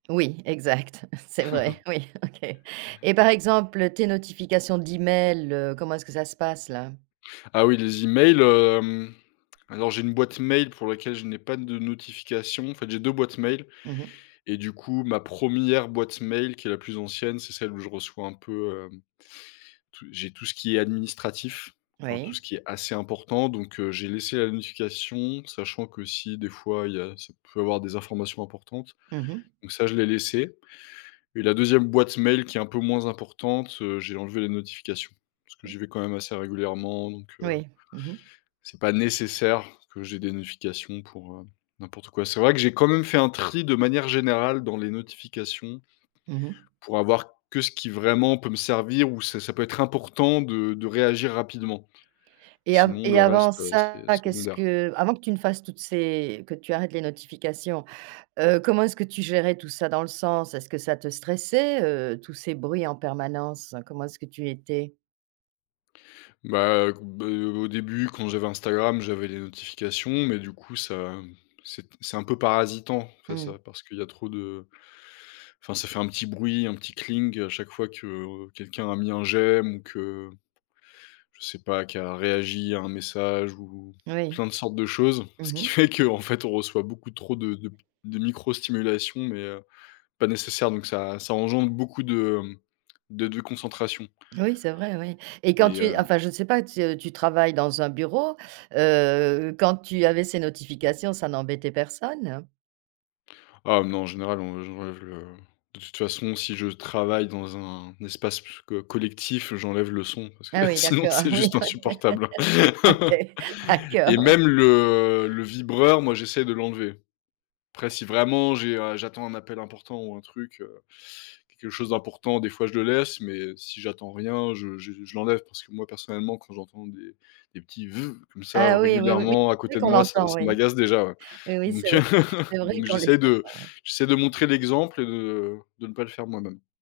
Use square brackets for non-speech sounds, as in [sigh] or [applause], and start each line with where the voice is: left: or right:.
right: Oui, exact. C'est vrai,
left: [chuckles]
right: oui, OK et par exemple, tes notifications d'email, heu, comment est-ce que ça se passe, là?
left: Ah oui, les emails, hem, alors j'ai une boîte mail pour laquelle je n'ai pas de notifications, en fait, j'ai 2 boîtes mail
right: Mmh mh.
left: et du coup, ma 1re boîte mail, qui est la plus ancienne, c'est celle où je reçois un peu, hem, tout j'ai tout ce qui est administratif, enfin, tout ce
right: Oui.
left: qui est assez important, donc heu, j'ai laissé la notification, sachant que si, des fois, il y a c'est peut avoir des informations importantes,
right: Mmh mh.
left: donc ça, je l'ai laissé et la 2e boîte mail, qui est un peu moins importante, heu, j'ai enlevé les notifications parce que j'y vais quand même assez régulièrement, donc heu,
right: Oui, mmh mh.
left: c'est pas nécessaire que j'ai des notifications pour, heu, n'importe quoi. C'est vrai que j'ai quand même fait un tri, de manière générale, dans les notifications
right: Mmh mh.
left: pour avoir que ce qui, vraiment, peut me servir, où ça ça peut être important de de réagir rapidement
right: Et a
left: sinon
right: et
left: le
right: avant
left: reste, heu,
right: ça,
left: c'est
right: qu'est-ce
left: secondaire.
right: que avant que tu ne fasses toutes ces que tu arrêtes les notifications, heu, comment est-ce que tu gérais tout ça? Dans le sens, est-ce que ça te stressait, heu, tous ces bruits en permanence? Comment est-ce que tu étais?
left: Bah, heu, b heu, au début, quand j'avais Instagram, j'avais les notifications mais du coup, ça, c'est c'est un peu parasitant, enfin,
right: Mmh mh.
left: ça parce qu'il y a trop de enfin, ça fait un petit bruit, un petit cling à chaque fois que quelqu'un a mis un j'aime ou que je sais pas, qui a réagi à un message ou
right: Oui.
left: plein de sortes de choses
right: Mmh
left: ce qui
right: mh.
left: fait que, en fait, on reçoit beaucoup trop de de de micro stimulation mais heu, pas nécessaire, donc ça, ça engendre beaucoup de de déconcentration
right: Oui, c'est vrai, oui et quand
left: et
right: tu es
left: heu
right: enfin, je ne sais pas, tu es tu travailles dans un bureau, heu, quand tu avais ces notifications, ça n'embêtait personne?
left: Ah non, en général, on j'enlève le de toute façon si je travaille dans un espace pu co collectif, j'enlève le son parce que,
right: Ah oui,
left: sinon,
right: d'accord,
left: c'est
right: oui
left: juste insupportable
right: OK. OK.
left: [laughs] et
right: D'accord, oui.
left: même le, heu, le vibreur, moi, j'essaye de l'enlever, après si, vraiment, j'ai, heu, j'attends un appel important ou un truc, heu, quelque chose d'important, des fois, je le laisse mais si j'attends rien, je je je l'enlève parce que moi, personnellement, quand j'entends des des petits «veuv» comme ça,
right: Ah oui, oui, oui, oui.
left: régulièrement, à
right: C'est vrai
left: côté de
right: qu'on
left: moi, ça
right: l'entend,
left: ça
right: oui.
left: m'agace déjà, ouais,
right: Oui, oui, c'est
left: donc heu,
right: vrai.
left: [chuckles]
right: C'est vrai
left: donc
right: qu'on les
left: j'essaie de
right: entend.
left: j'essaie de montrer l'exemple et de et de ne pas le faire moi-même.